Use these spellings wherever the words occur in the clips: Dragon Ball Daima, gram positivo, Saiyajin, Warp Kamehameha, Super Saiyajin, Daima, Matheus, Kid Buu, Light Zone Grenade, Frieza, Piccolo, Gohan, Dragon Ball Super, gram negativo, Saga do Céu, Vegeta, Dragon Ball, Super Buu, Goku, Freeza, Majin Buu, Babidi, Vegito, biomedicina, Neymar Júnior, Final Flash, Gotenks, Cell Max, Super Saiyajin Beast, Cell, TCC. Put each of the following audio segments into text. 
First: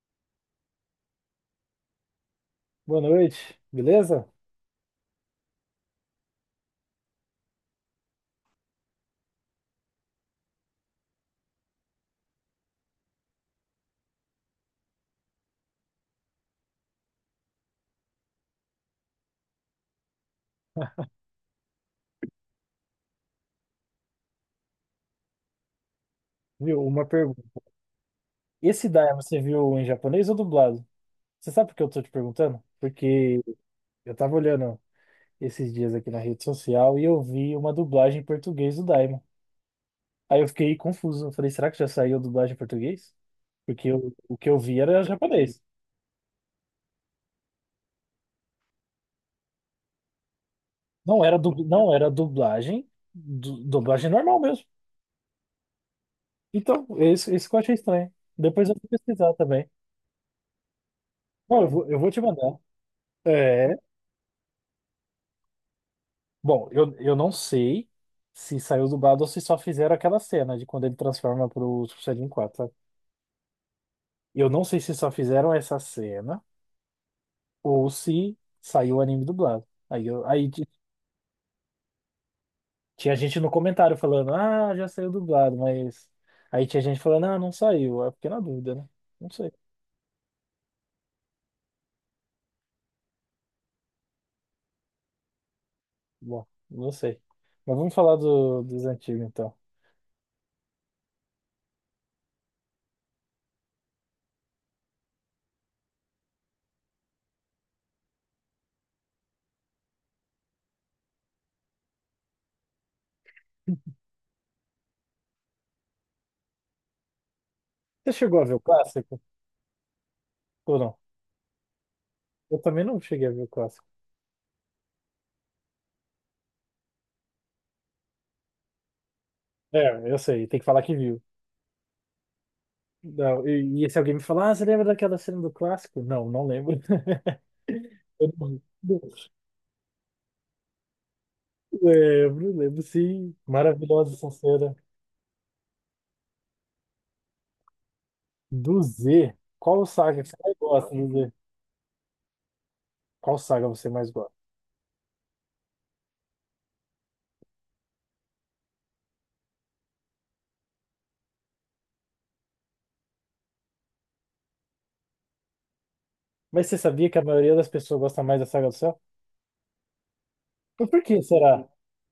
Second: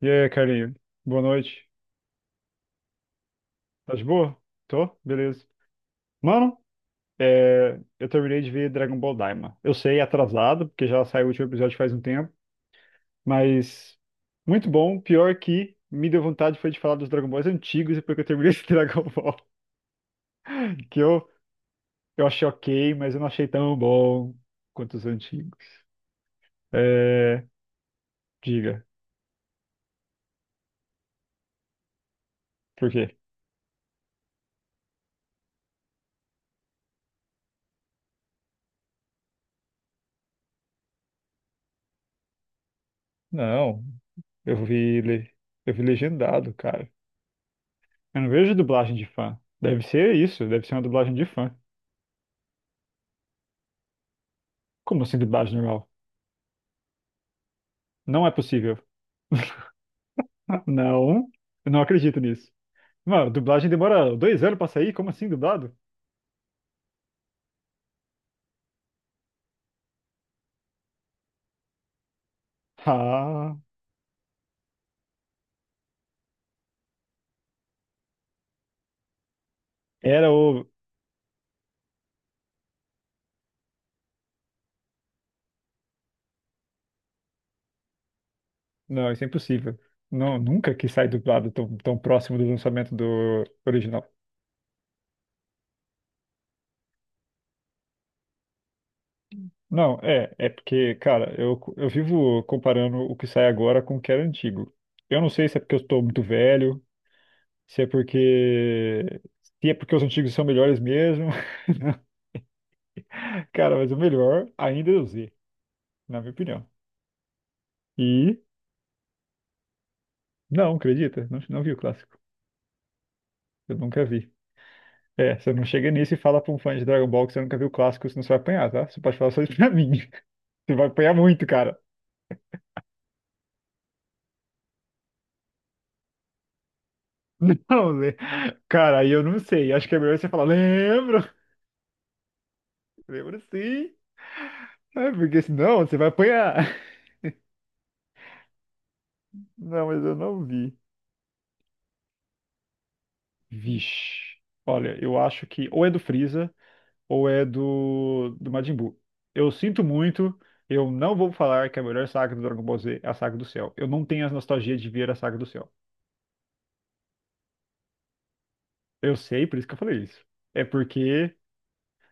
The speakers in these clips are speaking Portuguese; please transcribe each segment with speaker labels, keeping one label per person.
Speaker 1: E aí, carinho? Boa noite.
Speaker 2: Boa noite,
Speaker 1: Tá de
Speaker 2: beleza?
Speaker 1: boa? Tô? Beleza. Mano, eu terminei de ver Dragon Ball Daima. Eu sei, atrasado, porque já saiu o último episódio faz um tempo, mas muito bom. Pior que me deu vontade foi de falar dos Dragon Balls antigos depois que eu terminei esse Dragon Ball. Que eu, eu achei ok, mas eu não achei tão bom quanto os antigos.
Speaker 2: Viu, uma pergunta.
Speaker 1: É, diga,
Speaker 2: Esse Daia você viu em japonês ou dublado? Você sabe por que eu tô te perguntando?
Speaker 1: por quê?
Speaker 2: Porque eu tava olhando esses dias aqui na rede social e eu vi uma dublagem em português do Daima. Aí eu fiquei confuso. Eu falei, será que já saiu a dublagem em português?
Speaker 1: Não,
Speaker 2: Porque o que eu
Speaker 1: eu
Speaker 2: vi
Speaker 1: vi,
Speaker 2: era japonês.
Speaker 1: eu vi legendado, cara. Eu não vejo dublagem de fã. Deve ser isso, deve ser uma dublagem de
Speaker 2: Não era,
Speaker 1: fã.
Speaker 2: não era dublagem, dublagem normal mesmo.
Speaker 1: Como assim dublagem normal?
Speaker 2: Então, isso que eu achei estranho.
Speaker 1: Não é
Speaker 2: Depois eu
Speaker 1: possível.
Speaker 2: vou pesquisar também.
Speaker 1: Ah, não,
Speaker 2: Não,
Speaker 1: eu não
Speaker 2: eu vou
Speaker 1: acredito
Speaker 2: te
Speaker 1: nisso.
Speaker 2: mandar.
Speaker 1: Mano, dublagem
Speaker 2: É,
Speaker 1: demora dois anos pra sair? Como assim dublado?
Speaker 2: bom, eu não sei se saiu dublado ou se só fizeram aquela cena de quando ele transforma pro Super Saiyajin quatro, sabe?
Speaker 1: Ah,
Speaker 2: Eu não sei se só fizeram essa cena ou se saiu o anime dublado. Aí,
Speaker 1: era o.
Speaker 2: tinha gente no comentário falando, ah, já saiu dublado, mas. Aí tinha gente falando, ah, não saiu. É porque na dúvida, né?
Speaker 1: Não, isso é
Speaker 2: Não sei.
Speaker 1: impossível. Não, nunca que sai dublado tão, tão próximo do lançamento do original.
Speaker 2: Bom, não sei. Mas vamos falar dos antigos então.
Speaker 1: Não, é porque, cara, eu vivo comparando o que sai agora com o que era antigo. Eu não sei se é porque eu estou muito velho, se é porque se é porque os antigos são melhores mesmo. Cara, mas o melhor ainda é o Z, na minha opinião.
Speaker 2: Você chegou
Speaker 1: E
Speaker 2: a ver o clássico?
Speaker 1: não,
Speaker 2: Ou não?
Speaker 1: acredita? Não, não vi o clássico.
Speaker 2: Eu também não cheguei a ver o
Speaker 1: Eu
Speaker 2: clássico.
Speaker 1: nunca vi. É, você não chega nisso e fala pra um fã de Dragon Ball que você nunca viu o clássico, senão você vai apanhar, tá? Você pode falar só isso pra mim.
Speaker 2: É, eu sei, tem que
Speaker 1: Você
Speaker 2: falar
Speaker 1: vai
Speaker 2: que
Speaker 1: apanhar
Speaker 2: viu.
Speaker 1: muito, cara.
Speaker 2: Não, e se alguém me falar, ah, você lembra daquela cena do clássico? Não, não lembro.
Speaker 1: Não, Zé.
Speaker 2: Eu não-
Speaker 1: Cara,
Speaker 2: não-
Speaker 1: aí eu não sei. Acho que é melhor você falar, lembro,
Speaker 2: Lembro, lembro sim.
Speaker 1: lembro sim.
Speaker 2: Maravilhosa essa cena.
Speaker 1: É, porque senão você vai apanhar.
Speaker 2: Do Z, qual
Speaker 1: Não, mas eu
Speaker 2: saga que você
Speaker 1: não
Speaker 2: mais
Speaker 1: vi.
Speaker 2: gosta do Z? Qual saga você mais gosta?
Speaker 1: Vixe. Olha, eu acho que ou é do Freeza, ou é do, do Majin Buu. Eu sinto muito, eu não vou falar que a melhor saga do Dragon Ball Z é a Saga do Céu. Eu não tenho as nostalgias de ver a Saga do Céu.
Speaker 2: Mas você sabia que a maioria das pessoas gosta mais da Saga do Céu?
Speaker 1: Eu sei, por isso que eu falei isso. É
Speaker 2: Mas por que
Speaker 1: porque
Speaker 2: será?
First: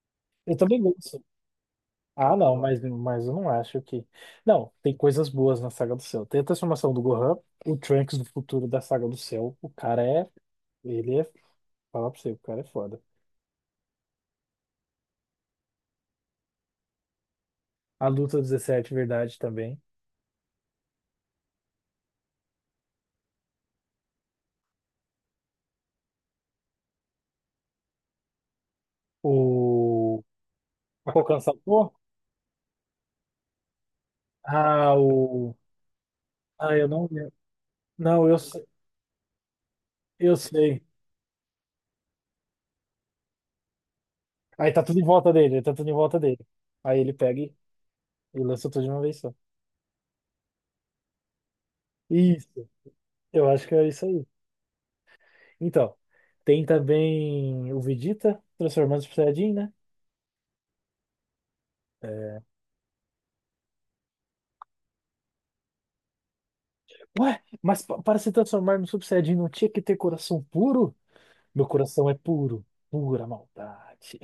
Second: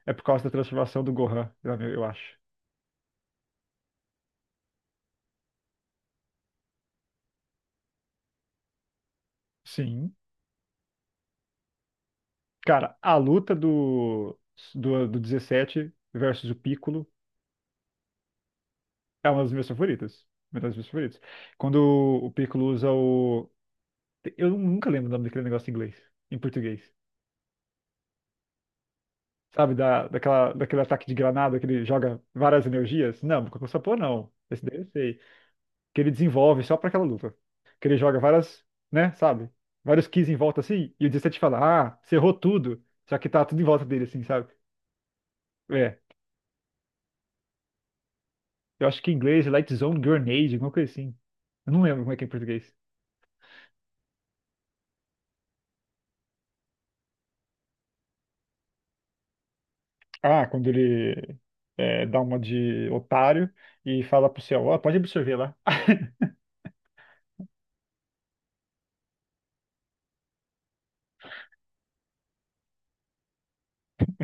Speaker 1: é por causa da
Speaker 2: Eu também
Speaker 1: transformação do
Speaker 2: gosto.
Speaker 1: Gohan, eu
Speaker 2: Ah,
Speaker 1: acho.
Speaker 2: não, mas eu não acho que. Não, tem coisas boas na Saga do Céu. Tem a transformação do Gohan, o Trunks do futuro da Saga do Céu. O cara
Speaker 1: Sim.
Speaker 2: é. Ele é. Falar pra você, o cara é
Speaker 1: Cara,
Speaker 2: foda.
Speaker 1: a luta do, do 17 versus o Piccolo
Speaker 2: A luta 17,
Speaker 1: é
Speaker 2: verdade,
Speaker 1: uma das minhas
Speaker 2: também.
Speaker 1: favoritas. Uma das minhas favoritas. Quando o Piccolo usa o. Eu nunca lembro o nome daquele negócio em inglês, em português. Sabe, da,
Speaker 2: O...
Speaker 1: daquele ataque
Speaker 2: A
Speaker 1: de
Speaker 2: Kokan
Speaker 1: granada que ele
Speaker 2: Sapor?
Speaker 1: joga várias energias? Não, Kokusapo não. Esse daí eu
Speaker 2: Ah,
Speaker 1: sei.
Speaker 2: o...
Speaker 1: Que ele desenvolve
Speaker 2: Ah,
Speaker 1: só
Speaker 2: eu
Speaker 1: pra aquela
Speaker 2: não lembro.
Speaker 1: luta. Que ele joga
Speaker 2: Não, eu,
Speaker 1: várias,
Speaker 2: se-
Speaker 1: né, sabe? Vários keys em
Speaker 2: eu
Speaker 1: volta
Speaker 2: sei.
Speaker 1: assim, e o 17 fala, ah, você errou tudo. Só que tá tudo em volta dele, assim, sabe?
Speaker 2: Aí tá tudo em volta dele, tá tudo em
Speaker 1: É.
Speaker 2: volta dele. Aí ele pega e lança tudo
Speaker 1: Eu
Speaker 2: de uma
Speaker 1: acho que em
Speaker 2: vez só.
Speaker 1: inglês é Light Zone Grenade, alguma coisa assim. Eu não lembro como é que é em
Speaker 2: Isso,
Speaker 1: português.
Speaker 2: eu acho que é isso aí. Então, tem também o Vegeta transformando o Super Saiyajin, né?
Speaker 1: Ah, quando ele dá uma
Speaker 2: É,
Speaker 1: de otário e fala pro céu, ó, pode absorver lá.
Speaker 2: ué, mas para se transformar no Super Saiyajin não tinha que ter coração puro? Meu coração é puro, pura maldade.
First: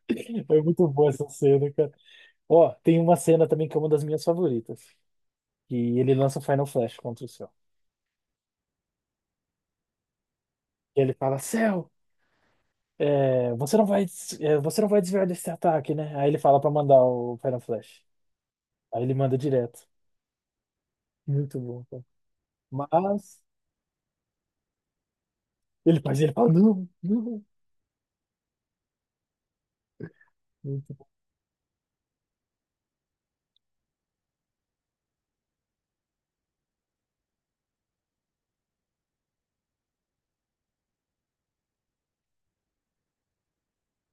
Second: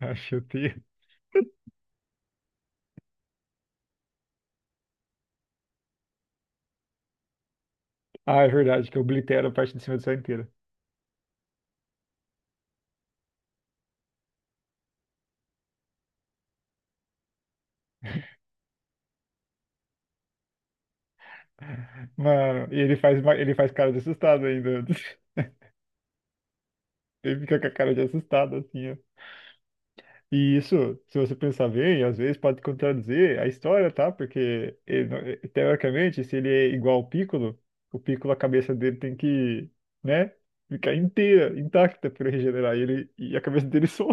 Speaker 1: Ah,
Speaker 2: Foi
Speaker 1: chutei.
Speaker 2: muito boa essa cena, cara. Ó, tem uma cena também que é uma das minhas favoritas. E ele lança o Final Flash contra o Cell.
Speaker 1: Ah, é verdade, que eu oblitero a parte de cima do céu inteira.
Speaker 2: E ele fala, Cell, você não vai, você não vai desviar desse ataque, né? Aí ele fala pra mandar o Final Flash. Aí ele manda direto. Muito bom, cara.
Speaker 1: Mano, e ele faz,
Speaker 2: Mas
Speaker 1: ele faz cara de assustado ainda.
Speaker 2: ele fala, não,
Speaker 1: Ele
Speaker 2: não.
Speaker 1: fica com a cara de assustado, assim, ó. E isso,
Speaker 2: Muito bom.
Speaker 1: se você pensar bem, às vezes pode contradizer a história, tá? Porque, ele não- eh, teoricamente, se ele é igual ao Piccolo, o Piccolo, a cabeça dele tem que, né? Ficar inteira, intacta para regenerar ele e a cabeça dele só,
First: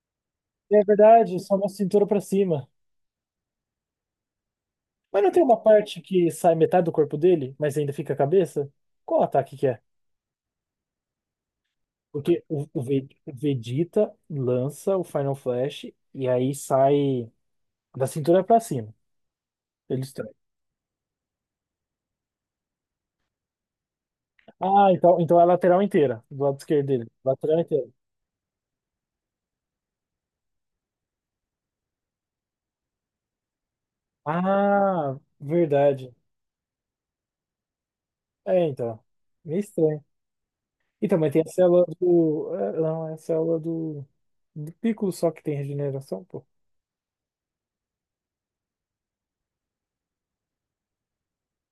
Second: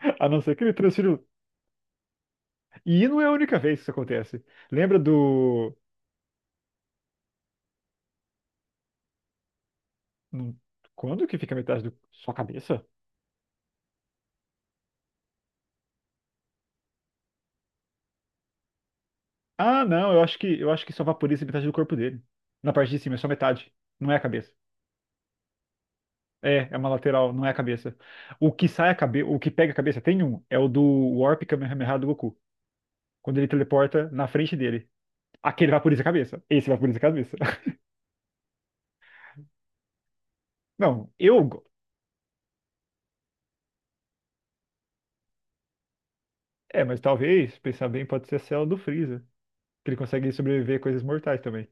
Speaker 1: a não ser que ele
Speaker 2: É
Speaker 1: transfira.
Speaker 2: verdade, só uma cintura pra cima.
Speaker 1: E não é a única vez que isso acontece. Lembra
Speaker 2: Mas não tem uma
Speaker 1: do.
Speaker 2: parte que sai metade do corpo dele, mas ainda fica a cabeça? Qual ataque que é?
Speaker 1: Quando que fica metade do sua
Speaker 2: Porque o, o
Speaker 1: cabeça?
Speaker 2: Ve- o Vegeta lança o Final Flash e aí sai. Da cintura pra cima.
Speaker 1: Ah,
Speaker 2: Ele
Speaker 1: não, eu acho que só vaporiza metade do corpo dele. Na parte de cima, é só metade. Não é a cabeça.
Speaker 2: ah, então, então é a lateral inteira, do lado
Speaker 1: É
Speaker 2: esquerdo
Speaker 1: uma
Speaker 2: dele.
Speaker 1: lateral, não é a
Speaker 2: Lateral inteira.
Speaker 1: cabeça. O que sai a cabeça, o que pega a cabeça, tem um, é o do Warp Kamehameha do Goku. Quando ele teleporta na frente dele.
Speaker 2: Ah,
Speaker 1: Aquele vaporiza a
Speaker 2: verdade.
Speaker 1: cabeça. Esse vaporiza a cabeça.
Speaker 2: É, então. Meio estranho.
Speaker 1: Não,
Speaker 2: Então, mas tem
Speaker 1: eu.
Speaker 2: a
Speaker 1: Go-
Speaker 2: célula do. É, não, é a célula do. Do Piccolo só que tem regeneração, pô.
Speaker 1: É, mas talvez, pensar bem, pode ser a célula do Freeza. Que ele consegue sobreviver a coisas mortais também.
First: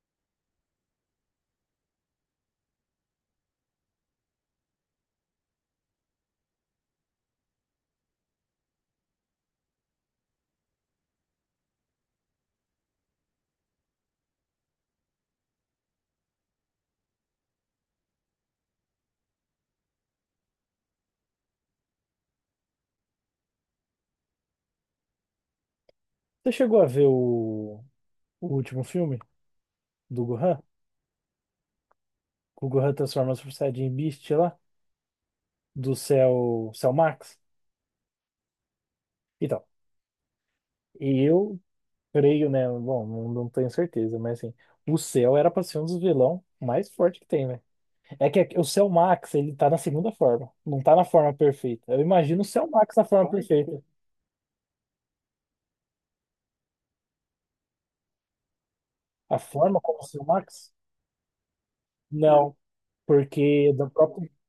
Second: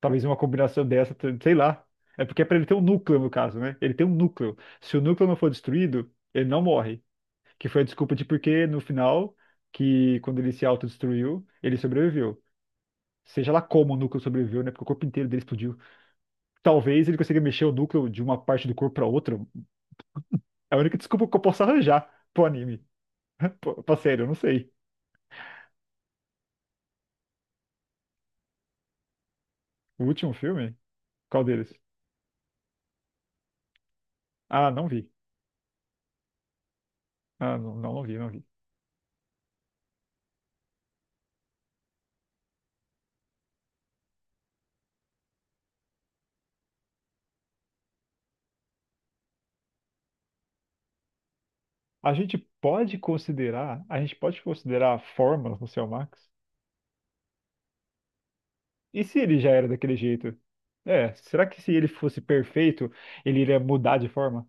Speaker 1: Talvez uma combinação dessa, sei lá. É porque é pra ele ter um núcleo, no caso, né? Ele tem um núcleo. Se o núcleo não for destruído, ele não morre. Que foi a desculpa de por que no final, que quando ele se autodestruiu, ele sobreviveu. Seja lá como o núcleo sobreviveu, né? Porque o corpo inteiro dele explodiu. Talvez ele consiga mexer o núcleo de uma parte do corpo pra outra. É a única desculpa que eu posso arranjar pro anime. Pô, pra sério, eu não sei.
Speaker 2: Você chegou a ver o último filme
Speaker 1: O
Speaker 2: do
Speaker 1: último
Speaker 2: Gohan?
Speaker 1: filme? Qual deles?
Speaker 2: Que o Gohan transforma o Super Saiyajin Beast lá?
Speaker 1: Ah, não vi.
Speaker 2: Do Cell, Cell Max?
Speaker 1: Ah, não, não vi, não vi.
Speaker 2: Então, eu creio, né? Bom, não, não tenho certeza, mas assim. O Cell era pra ser um dos vilão mais forte que tem, né? É que o Cell Max, ele tá na segunda forma. Não tá na forma perfeita. Eu
Speaker 1: A gente
Speaker 2: imagino o Cell Max
Speaker 1: pode
Speaker 2: na forma perfeita.
Speaker 1: considerar, a gente pode considerar formas no seu Max? E se ele
Speaker 2: A
Speaker 1: já era
Speaker 2: forma
Speaker 1: daquele
Speaker 2: como o Cell
Speaker 1: jeito?
Speaker 2: Max?
Speaker 1: É, será que se ele fosse
Speaker 2: Não,
Speaker 1: perfeito, ele iria
Speaker 2: porque da
Speaker 1: mudar de
Speaker 2: própria,
Speaker 1: forma?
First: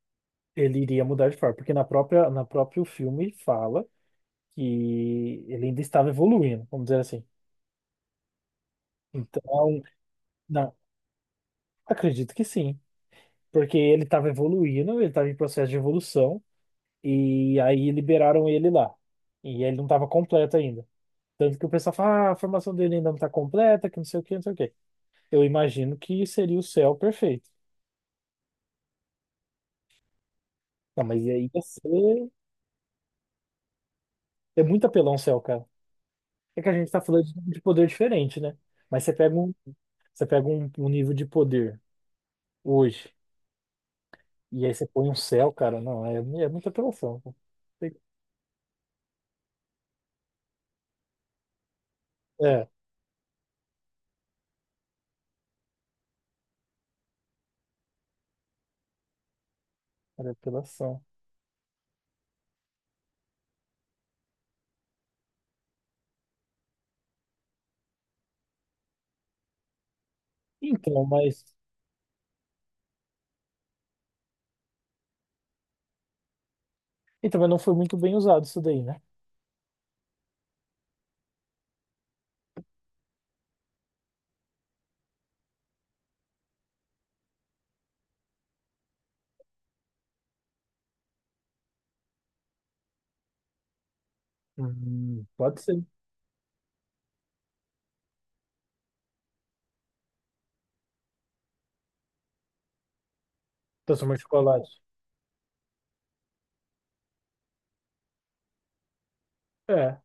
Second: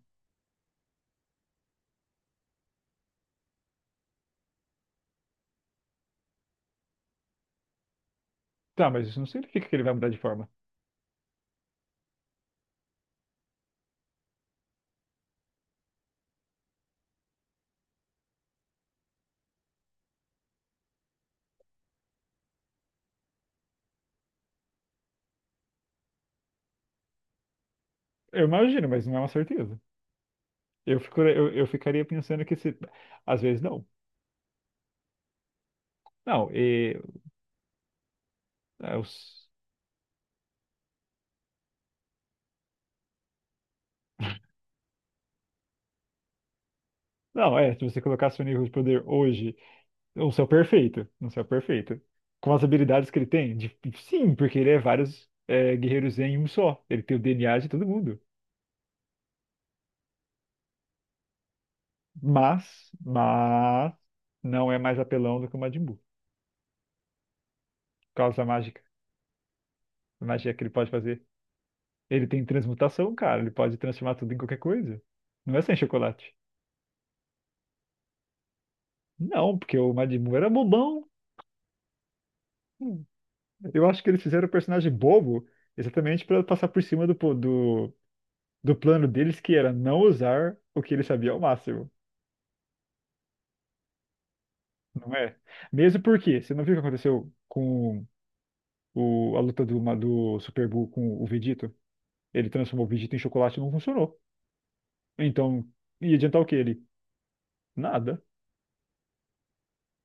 Speaker 2: ele iria mudar de forma. Porque na própria, na próprio filme fala que ele ainda estava evoluindo, vamos dizer assim.
Speaker 1: Tá, mas isso não significa que
Speaker 2: Então,
Speaker 1: ele vai mudar de forma.
Speaker 2: não, acredito que sim. Porque ele estava evoluindo, ele estava em processo de evolução. E aí liberaram ele lá. E ele não estava completo ainda. Tanto que o pessoal fala, ah, a formação dele ainda não está completa, que não sei o que, não sei o que. Eu imagino que seria o céu perfeito.
Speaker 1: Eu imagino, mas não é uma certeza.
Speaker 2: Não, mas aí ia
Speaker 1: Eu ficaria
Speaker 2: ser.
Speaker 1: pensando que se. Às vezes não.
Speaker 2: É muito apelão o céu, cara.
Speaker 1: Não,
Speaker 2: É que a gente
Speaker 1: e,
Speaker 2: tá falando de poder diferente, né?
Speaker 1: é,
Speaker 2: Mas
Speaker 1: os-
Speaker 2: você pega um, um nível de poder hoje, e aí você põe um céu, cara. Não, é, é muita apelação, pô.
Speaker 1: não, é, se
Speaker 2: Tem-
Speaker 1: você colocar seu nível de poder hoje, um céu perfeito, com as
Speaker 2: é,
Speaker 1: habilidades que ele tem, sim, porque ele é vários guerreiros em um só. Ele tem o DNA de todo mundo.
Speaker 2: era apelação.
Speaker 1: Mas não é mais apelão do que o Majin Buu, por causa da mágica. A magia que ele pode
Speaker 2: Então,
Speaker 1: fazer.
Speaker 2: mas.
Speaker 1: Ele tem transmutação, cara. Ele pode transformar tudo em qualquer coisa. Não é sem chocolate.
Speaker 2: Então, mas não foi muito bem usado isso daí, né?
Speaker 1: Não, porque o Majin Buu era bobão. Hum, Eu acho que eles fizeram o personagem bobo exatamente para passar por cima do, do plano deles, que era não usar o que ele sabia ao máximo. Não é?
Speaker 2: Pode ser.
Speaker 1: Mesmo porque, você não viu o que aconteceu com o, a luta do, do Super Buu com o Vegito? Ele transformou o Vegito em chocolate e não
Speaker 2: Transformar
Speaker 1: funcionou.
Speaker 2: em chocolate.
Speaker 1: Então, ia adiantar o que ele? Nada.
Speaker 2: É,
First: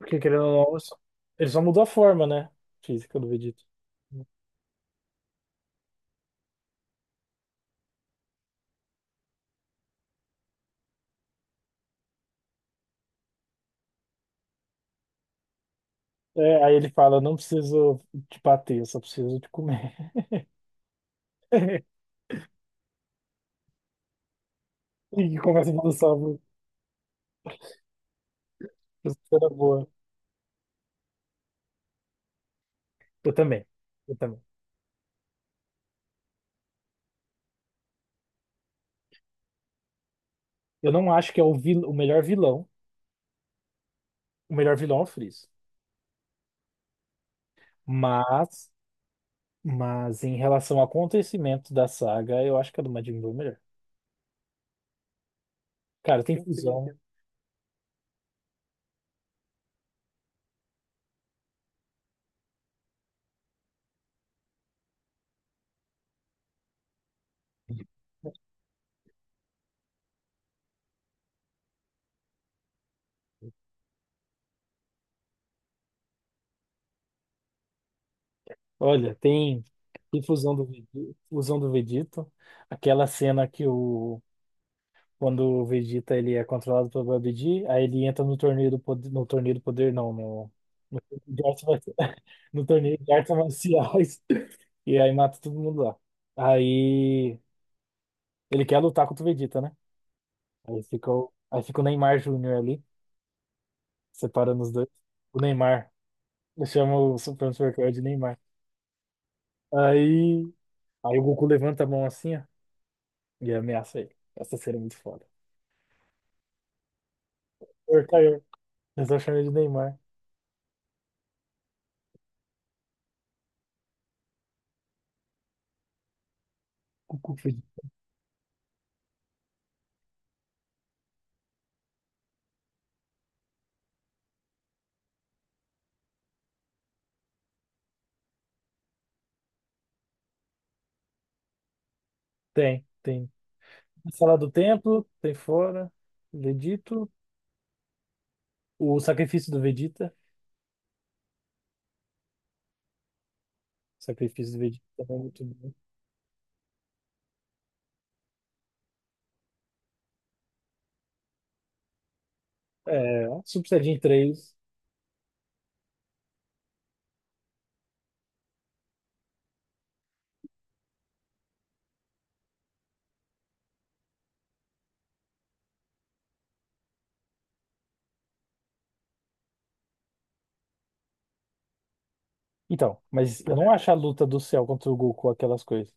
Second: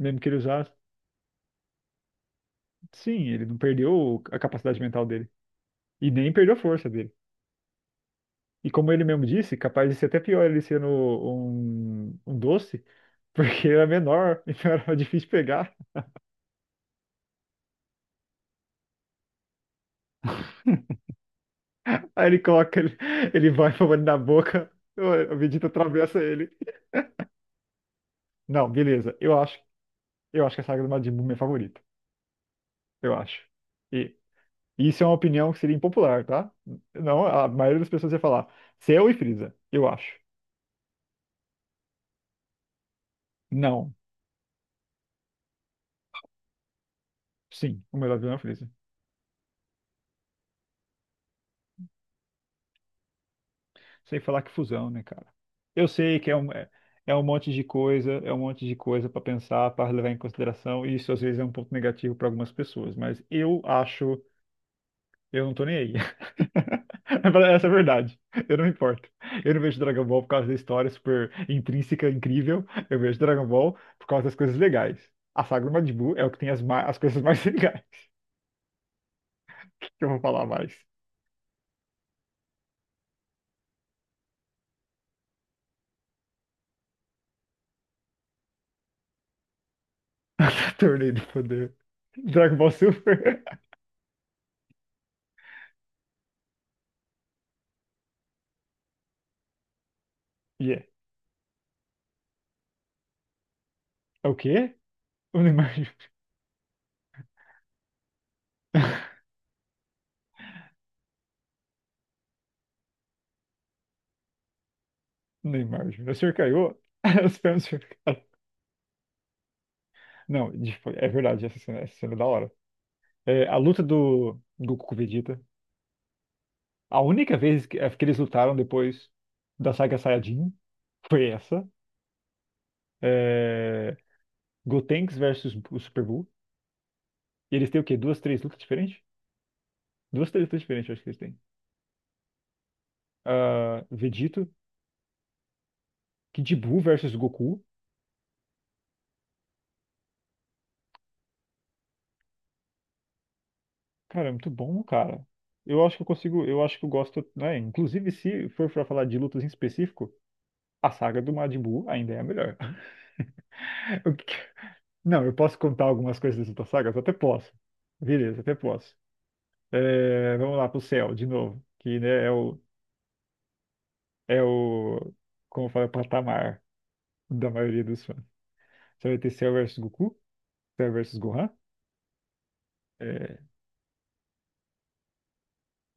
Speaker 1: Mesmo que ele
Speaker 2: querendo ou
Speaker 1: usasse,
Speaker 2: não, ele só mudou a forma, né? Física
Speaker 1: sim,
Speaker 2: do
Speaker 1: ele não
Speaker 2: Vegeta.
Speaker 1: perdeu a capacidade mental dele. E nem perdeu a força dele. E como ele mesmo disse, capaz de ser até pior ele sendo um, um doce, porque era menor, então era difícil pegar.
Speaker 2: É, aí ele fala, não preciso te bater, eu só preciso te comer.
Speaker 1: Aí ele coloca, ele vai com a mão na boca, o
Speaker 2: E
Speaker 1: Vegeta
Speaker 2: começa a balançar
Speaker 1: atravessa
Speaker 2: uma
Speaker 1: ele. Não, beleza.
Speaker 2: cena boa.
Speaker 1: Eu acho que a saga do Majin Buu é minha favorita. Eu
Speaker 2: Eu
Speaker 1: acho.
Speaker 2: também,
Speaker 1: E
Speaker 2: eu também.
Speaker 1: isso é uma opinião que seria impopular, tá? Não, a maioria das pessoas ia falar, Cell e Frieza, eu acho.
Speaker 2: Eu não acho que é o melhor vilão.
Speaker 1: Não,
Speaker 2: O melhor vilão é o Freeza.
Speaker 1: sim, o melhor vilão é o Frieza.
Speaker 2: Mas, mas em relação ao acontecimento da saga, eu acho que a do Majin Buu é melhor.
Speaker 1: Sem falar que fusão, né, cara? Eu sei
Speaker 2: Cara,
Speaker 1: que é
Speaker 2: tem
Speaker 1: um,
Speaker 2: fusão.
Speaker 1: é um monte de coisa, é um monte de coisa para pensar, para levar em consideração, e isso às vezes é um ponto negativo para algumas pessoas, mas eu acho, eu não tô nem aí. Essa é a verdade. Eu não me importo. Eu não vejo Dragon Ball por causa da história super intrínseca, incrível. Eu vejo Dragon Ball por causa das coisas legais. A saga do Majin Buu é o que tem as, as coisas mais legais.
Speaker 2: Olha, tem,
Speaker 1: Que eu vou
Speaker 2: tem
Speaker 1: falar
Speaker 2: fusão
Speaker 1: mais.
Speaker 2: Fusão do Vegeta. Aquela cena que quando o Vegeta ele é controlado pelo Babidi, aí ele entra no torneio do poder, no torneio do poder não, no, no,
Speaker 1: Torneio do
Speaker 2: torneio de artes
Speaker 1: Poder.
Speaker 2: marciais.
Speaker 1: Dragon
Speaker 2: No
Speaker 1: Ball
Speaker 2: torneio de artes
Speaker 1: Super.
Speaker 2: marciais e aí mata todo mundo lá. Aí ele quer lutar contra o Vegeta, né?
Speaker 1: Yeah.
Speaker 2: Aí fica o Neymar Júnior ali,
Speaker 1: É é o
Speaker 2: separando os
Speaker 1: quê?
Speaker 2: dois. O
Speaker 1: O Neymar.
Speaker 2: Neymar, ele chama o Supremo Supercard de Neymar. Aí, aí o Goku levanta a mão assim, ó, e ameaça ele. Essa cena é muito foda.
Speaker 1: Neymar Júnior. O senhor caiu? Os pés do senhor caiu.
Speaker 2: Porcaria, eu só chamei de Neymar.
Speaker 1: Não, é verdade, essa cena é da hora. É, a luta do Goku com Vegeta. A única
Speaker 2: Goku, filho.
Speaker 1: vez que, é, que eles lutaram depois da saga Saiyajin foi essa. É, Gotenks versus o Super Buu. E eles têm o quê? Duas, três lutas diferentes? Duas, três lutas diferentes, eu acho que eles têm.
Speaker 2: Tem, tem.
Speaker 1: Ah,
Speaker 2: A Sala
Speaker 1: Vegito,
Speaker 2: do Templo, tem fora,
Speaker 1: Kid Buu
Speaker 2: Vegito,
Speaker 1: versus Goku.
Speaker 2: o Sacrifício do Vegeta, o
Speaker 1: Cara, é muito
Speaker 2: Sacrifício do
Speaker 1: bom,
Speaker 2: Vegeta também é
Speaker 1: cara.
Speaker 2: muito bom.
Speaker 1: Eu acho que eu gosto, né? Inclusive, se for pra falar de lutas em específico. A saga do Majin Buu ainda é a melhor.
Speaker 2: É, Super Saiyajin
Speaker 1: O que
Speaker 2: três.
Speaker 1: não, eu posso contar algumas coisas das outras sagas? Até posso. Beleza, até posso. É, vamos lá pro céu, de novo. Que, né, é o, é o, como fala, o patamar da maioria dos fãs. Você vai ter Cell versus Goku, Cell versus Gohan.
Speaker 2: Então,
Speaker 1: É,
Speaker 2: mas eu não acho a luta do céu contra o Goku aquelas coisas.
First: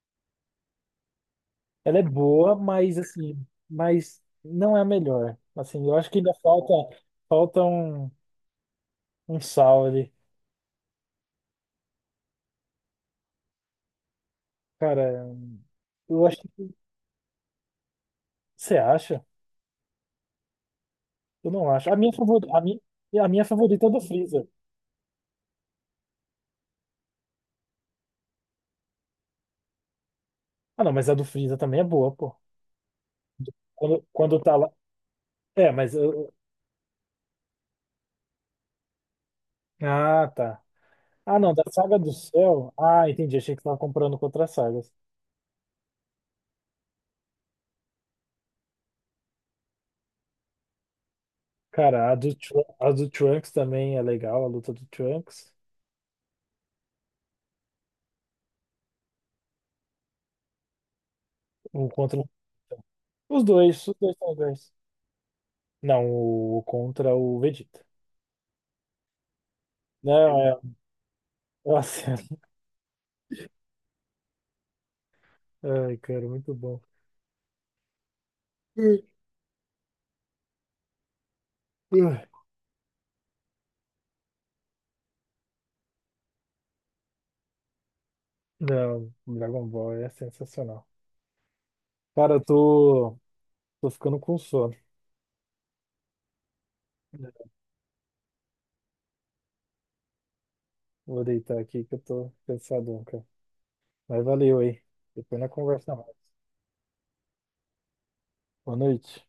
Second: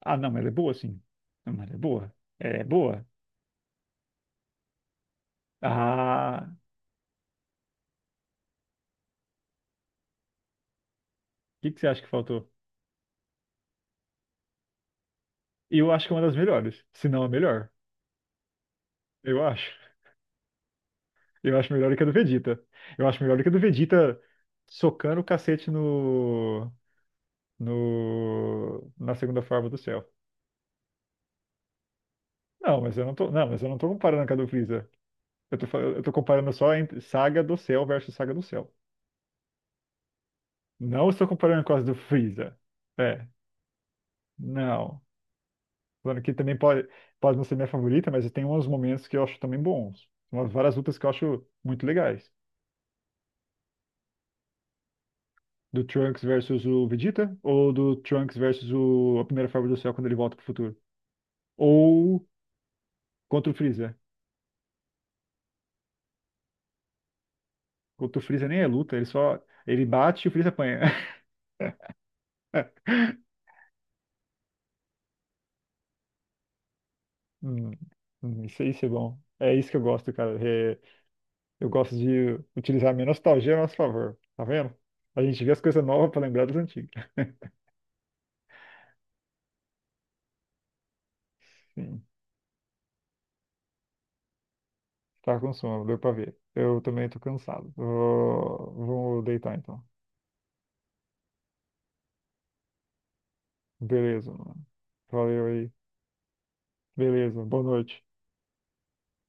Speaker 1: ah, não, mas ela é boa, sim. Não, mas ela é
Speaker 2: Ela é
Speaker 1: boa. Ela
Speaker 2: boa,
Speaker 1: é
Speaker 2: mas
Speaker 1: boa.
Speaker 2: assim, mas não é a melhor. Assim, eu acho que ainda
Speaker 1: Ah,
Speaker 2: falta falta um um sal ali.
Speaker 1: o que que você acha que faltou?
Speaker 2: Cara,
Speaker 1: Eu acho que é uma
Speaker 2: eu
Speaker 1: das
Speaker 2: acho que
Speaker 1: melhores, se não a melhor.
Speaker 2: você acha?
Speaker 1: Eu acho.
Speaker 2: Eu
Speaker 1: Eu
Speaker 2: não
Speaker 1: acho melhor
Speaker 2: acho.
Speaker 1: do que a do Vegeta. Eu acho
Speaker 2: A
Speaker 1: melhor do
Speaker 2: minha
Speaker 1: que a do
Speaker 2: favorita é a do
Speaker 1: Vegeta
Speaker 2: Freeza.
Speaker 1: socando o cacete no, no, na segunda forma do céu.
Speaker 2: Ah, não, mas a do Freeza também é boa, pô.
Speaker 1: Não, mas eu não tô
Speaker 2: Quando,
Speaker 1: comparando com a
Speaker 2: quando
Speaker 1: do
Speaker 2: tá lá.
Speaker 1: Freeza.
Speaker 2: É, mas
Speaker 1: Eu tô
Speaker 2: eu...
Speaker 1: comparando só entre Saga do Céu versus Saga do Céu.
Speaker 2: Ah, tá.
Speaker 1: Não estou
Speaker 2: Ah, não, da
Speaker 1: comparando com as do
Speaker 2: Saga do
Speaker 1: Freeza.
Speaker 2: Céu. Ah,
Speaker 1: É,
Speaker 2: entendi. Achei que você tava comprando com outras sagas.
Speaker 1: não. Falando que também pode, pode não ser minha favorita, mas tem uns momentos que eu acho também bons. Umas várias lutas que eu acho muito
Speaker 2: Cara,
Speaker 1: legais.
Speaker 2: a do Trunks também é legal, a luta do Trunks.
Speaker 1: Do Trunks versus o Vegeta ou do Trunks versus o, a primeira forma do céu quando ele volta pro futuro?
Speaker 2: O contra.
Speaker 1: Ou contra o
Speaker 2: Os
Speaker 1: Freeza.
Speaker 2: dois são legais. Não, o contra o Vegeta.
Speaker 1: Contra o Freeza nem é luta, ele bate e o
Speaker 2: Não,
Speaker 1: Freeza
Speaker 2: é.
Speaker 1: apanha.
Speaker 2: Nossa. Ai, cara, muito bom.
Speaker 1: Hum, isso aí, isso é bom. É isso que eu gosto, cara. Eu gosto de utilizar a minha nostalgia a nosso favor. Tá vendo? A gente vê as coisas novas pra lembrar das antigas.
Speaker 2: Não, Dragon Ball é sensacional.
Speaker 1: Sim,
Speaker 2: Cara, eu tô, tô ficando com sono.
Speaker 1: tá com sono, deu pra ver. Eu também tô cansado. Vou deitar então.
Speaker 2: Vou deitar aqui que eu tô cansadão, cara. Mas
Speaker 1: Beleza,
Speaker 2: valeu
Speaker 1: mano.
Speaker 2: aí. Depois
Speaker 1: Valeu
Speaker 2: na
Speaker 1: aí.
Speaker 2: conversa mais.
Speaker 1: Beleza, boa noite.
Speaker 2: Boa noite.